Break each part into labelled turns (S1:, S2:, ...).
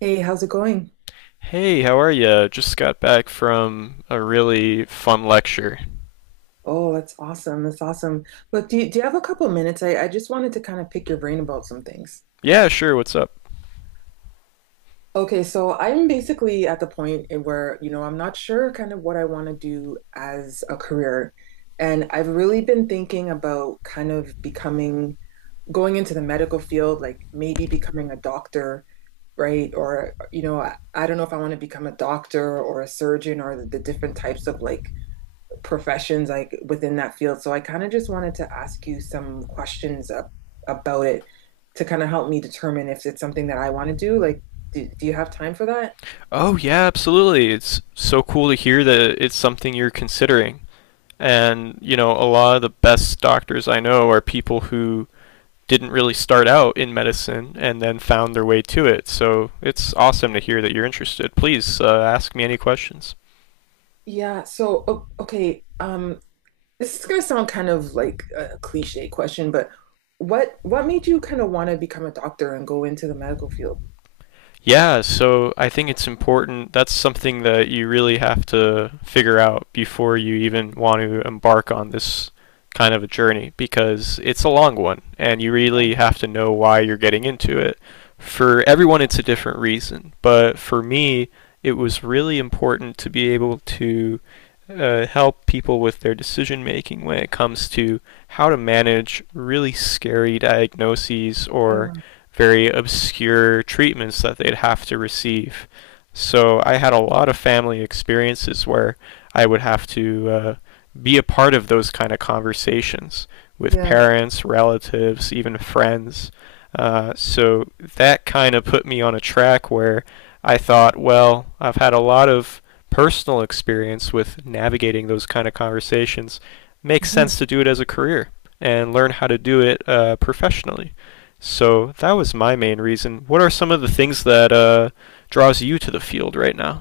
S1: Hey, how's it going?
S2: Hey, how are ya? Just got back from a really fun lecture.
S1: Oh, that's awesome. That's awesome. Look, do you have a couple minutes? I just wanted to kind of pick your brain about some things.
S2: Yeah, sure, what's up?
S1: Okay, so I'm basically at the point in where, you know, I'm not sure kind of what I want to do as a career. And I've really been thinking about kind of becoming, going into the medical field, like maybe becoming a doctor, right? Or, you know, I don't know if I want to become a doctor or a surgeon or the different types of like professions like within that field. So I kind of just wanted to ask you some questions up, about it to kind of help me determine if it's something that I want to do. Like, do you have time for that?
S2: Oh, yeah, absolutely. It's so cool to hear that it's something you're considering. And, you know, a lot of the best doctors I know are people who didn't really start out in medicine and then found their way to it. So it's awesome to hear that you're interested. Please, ask me any questions.
S1: Yeah, so okay, this is gonna sound kind of like a cliche question, but what made you kind of want to become a doctor and go into the medical field?
S2: Yeah, so I think it's important. That's something that you really have to figure out before you even want to embark on this kind of a journey because it's a long one and you
S1: Yeah,
S2: really have to know why you're getting into it. For everyone, it's a different reason, but for me, it was really important to be able to help people with their decision making when it comes to how to manage really scary diagnoses or
S1: yeah,
S2: very obscure treatments that they'd have to receive. So I had a lot of family experiences where I would have to be a part of those kind of conversations with
S1: yeah.
S2: parents, relatives, even friends. So that kind of put me on a track where I thought, well, I've had a lot of personal experience with navigating those kind of conversations. Makes sense to do it as a career and learn how to do it professionally. So that was my main reason. What are some of the things that draws you to the field right now?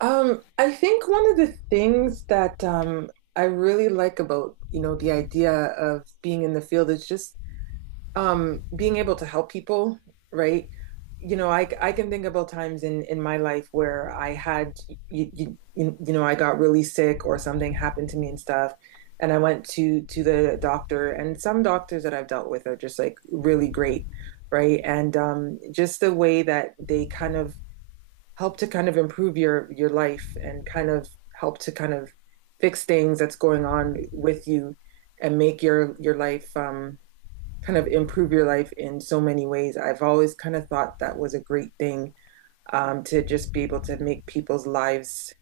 S1: I think one of the things that I really like about, you know, the idea of being in the field is just being able to help people, right? You know, I can think about times in my life where I had, I got really sick or something happened to me and stuff, and I went to the doctor, and some doctors that I've dealt with are just like really great, right? And just the way that they kind of help to kind of improve your life and kind of help to kind of fix things that's going on with you and make your life kind of improve your life in so many ways. I've always kind of thought that was a great thing to just be able to make people's lives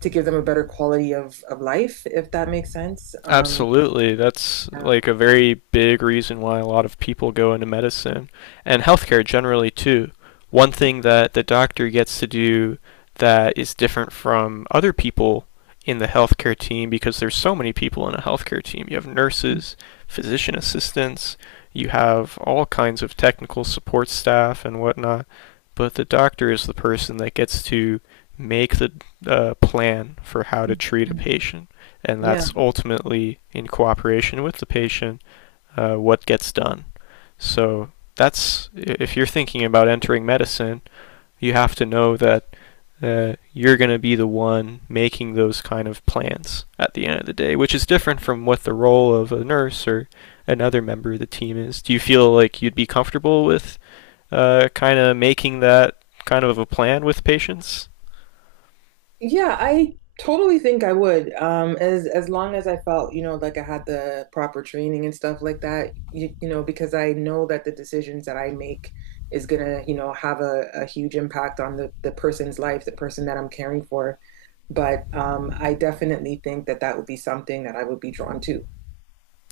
S1: to give them a better quality of life, if that makes sense.
S2: Absolutely. That's
S1: Yeah.
S2: like a very big reason why a lot of people go into medicine and healthcare generally too. One thing that the doctor gets to do that is different from other people in the healthcare team because there's so many people in a healthcare team. You have nurses, physician assistants, you have all kinds of technical support staff and whatnot, but the doctor is the person that gets to make the plan for how to treat a patient and
S1: Yeah.
S2: that's ultimately in cooperation with the patient what gets done. So that's if you're thinking about entering medicine, you have to know that you're going to be the one making those kind of plans at the end of the day, which is different from what the role of a nurse or another member of the team is. Do you feel like you'd be comfortable with kind of making that kind of a plan with patients?
S1: Yeah, I totally think I would. As long as I felt, you know, like I had the proper training and stuff like that, you know, because I know that the decisions that I make is gonna, you know, have a huge impact on the person's life, the person that I'm caring for. But I definitely think that that would be something that I would be drawn to.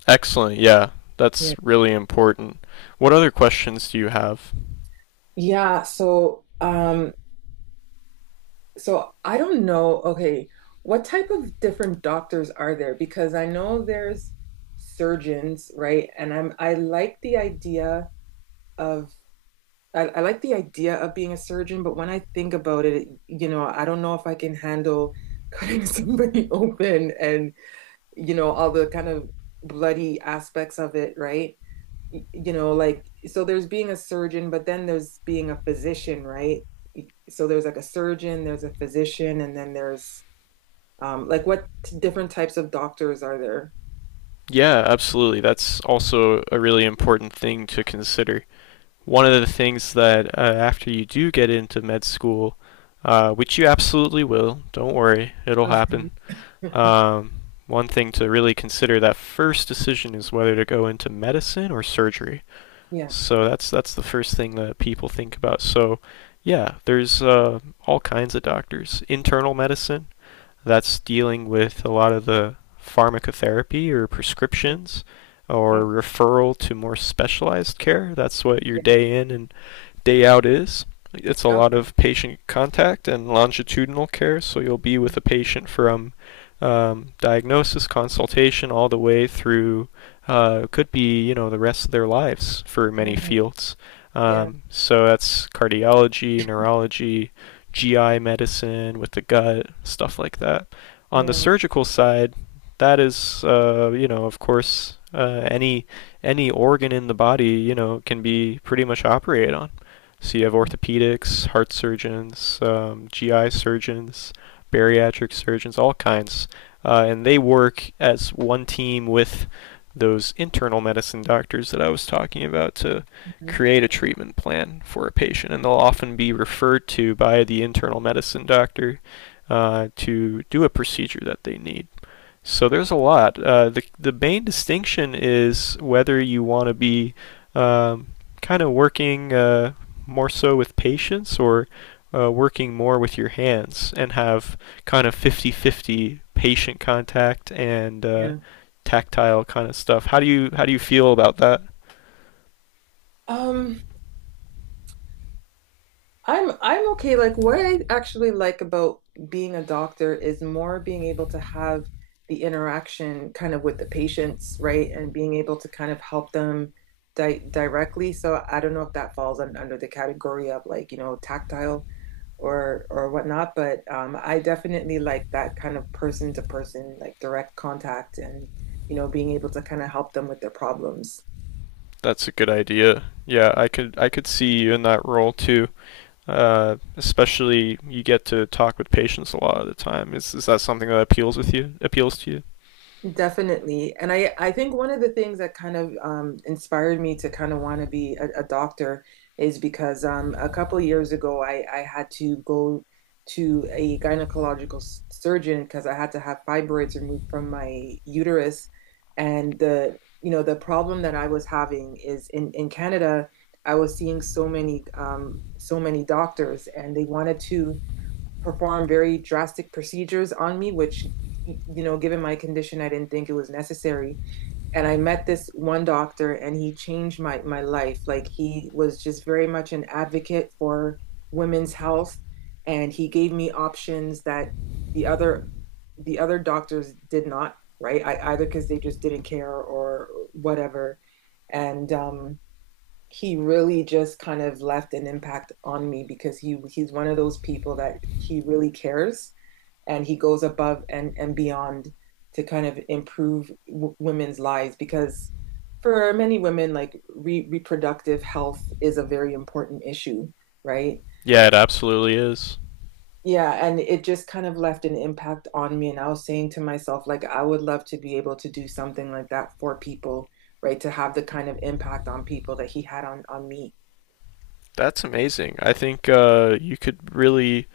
S2: Excellent. Yeah,
S1: Yeah.
S2: that's really important. What other questions do you have?
S1: Yeah, so So I don't know, okay, what type of different doctors are there? Because I know there's surgeons, right? And I like the idea of I like the idea of being a surgeon, but when I think about it, you know, I don't know if I can handle cutting somebody open and, you know, all the kind of bloody aspects of it, right? You know, like, so there's being a surgeon, but then there's being a physician, right? So there's like a surgeon, there's a physician, and then there's like what different types of doctors are there?
S2: Yeah, absolutely. That's also a really important thing to consider. One of the things that after you do get into med school, which you absolutely will, don't worry, it'll
S1: Mhm.
S2: happen. Um, one thing to really consider that first decision is whether to go into medicine or surgery.
S1: Yeah.
S2: So that's the first thing that people think about. So yeah, there's all kinds of doctors. Internal medicine, that's dealing with a lot of the pharmacotherapy or
S1: Mhm.
S2: prescriptions or
S1: Okay.
S2: referral to more specialized care. That's what your
S1: Yeah.
S2: day in and day out is. It's a lot of
S1: Okay.
S2: patient contact and longitudinal care, so you'll be with a patient from diagnosis, consultation, all the way through could be, you know, the rest of their lives for many
S1: Mhm.
S2: fields.
S1: Yeah.
S2: So that's cardiology, neurology, GI medicine with the gut, stuff like that. On the
S1: Yeah.
S2: surgical side, that is you know, of course, any organ in the body, you know, can be pretty much operated on. So you have orthopedics, heart surgeons, GI surgeons, bariatric surgeons, all kinds, and they work as one team with those internal medicine doctors that I was talking about to
S1: Mhm.
S2: create a treatment plan for a patient, and they'll often be referred to by the internal medicine doctor to do a procedure that they need. So there's a lot. The main distinction is whether you want to be um, kind of working more so with patience or working more with your hands and have kind of 50 50 patient contact and
S1: Yeah.
S2: tactile kind of stuff. How do you feel about that?
S1: um I'm okay. Like what I actually like about being a doctor is more being able to have the interaction kind of with the patients, right? And being able to kind of help them di directly. So I don't know if that falls un under the category of like, you know, tactile or whatnot, but I definitely like that kind of person to person, like direct contact and, you know, being able to kind of help them with their problems.
S2: That's a good idea. Yeah, I could see you in that role too. Especially you get to talk with patients a lot of the time. Is that something that appeals with you? Appeals to you?
S1: Definitely. And I think one of the things that kind of inspired me to kind of want to be a doctor is because a couple of years ago, I had to go to a gynecological surgeon because I had to have fibroids removed from my uterus. And the, you know, the problem that I was having is in Canada, I was seeing so many, so many doctors and they wanted to perform very drastic procedures on me, which, you know, given my condition, I didn't think it was necessary. And I met this one doctor and he changed my life. Like, he was just very much an advocate for women's health. And he gave me options that the other the other doctors did not, right? I, either because they just didn't care or whatever. And he really just kind of left an impact on me because he's one of those people that he really cares and he goes above and beyond to kind of improve women's lives because for many women, like, reproductive health is a very important issue, right?
S2: Yeah, it absolutely is.
S1: Yeah, and it just kind of left an impact on me, and I was saying to myself, like, I would love to be able to do something like that for people, right? To have the kind of impact on people that he had on me.
S2: That's amazing. I think you could really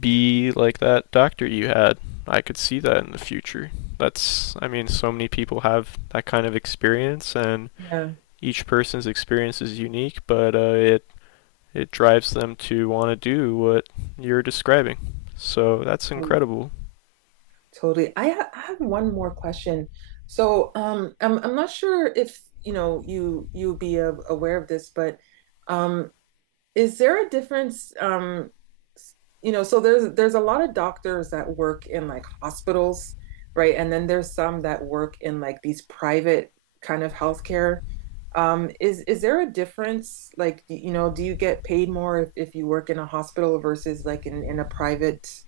S2: be like that doctor you had. I could see that in the future. That's, I mean, so many people have that kind of experience, and
S1: Yeah.
S2: each person's experience is unique, but it drives them to want to do what you're describing. So that's incredible.
S1: Totally. I have one more question. So, I'm not sure if you know you aware of this, but um, is there a difference? S- you know, so there's a lot of doctors that work in like hospitals, right? And then there's some that work in like these private kind of healthcare. Is there a difference? Like, you know, do you get paid more if you work in a hospital versus like in a private?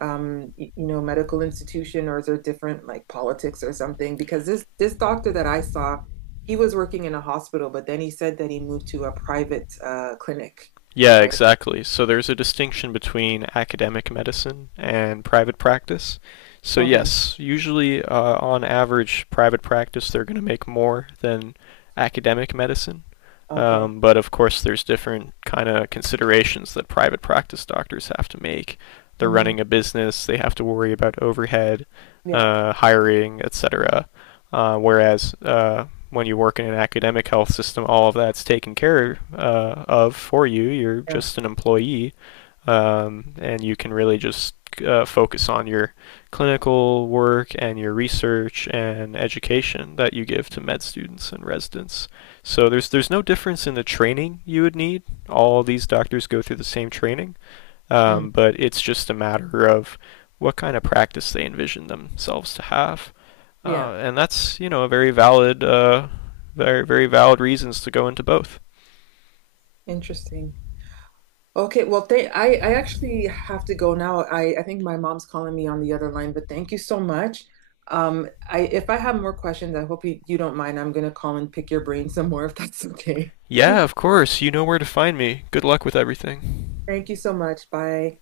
S1: You know, medical institution or is there different like politics or something? Because this doctor that I saw, he was working in a hospital, but then he said that he moved to a private clinic,
S2: Yeah,
S1: right?
S2: exactly. So there's a distinction between academic medicine and private practice. So,
S1: Okay,
S2: yes, usually on average, private practice they're going to make more than academic medicine.
S1: okay.
S2: But of course, there's different kind of considerations that private practice doctors have to make. They're
S1: Hmm.
S2: running a business, they have to worry about overhead,
S1: Yeah,
S2: hiring, etc. Whereas when you work in an academic health system, all of that's taken care of for you. You're
S1: yeah,
S2: just an employee, and you can really just focus on your clinical work and your research and education that you give to med students and residents. So there's no difference in the training you would need. All these doctors go through the same training.
S1: mm,
S2: But it's just a matter of what kind of practice they envision themselves to have.
S1: yeah.
S2: And that's, you know, a very valid, very, very valid reasons to go into both.
S1: Interesting. Okay, well, th I actually have to go now. I think my mom's calling me on the other line, but thank you so much. I if I have more questions, I hope you, you don't mind. I'm gonna call and pick your brain some more if that's okay.
S2: Yeah, of course. You know where to find me. Good luck with everything.
S1: Thank you so much. Bye.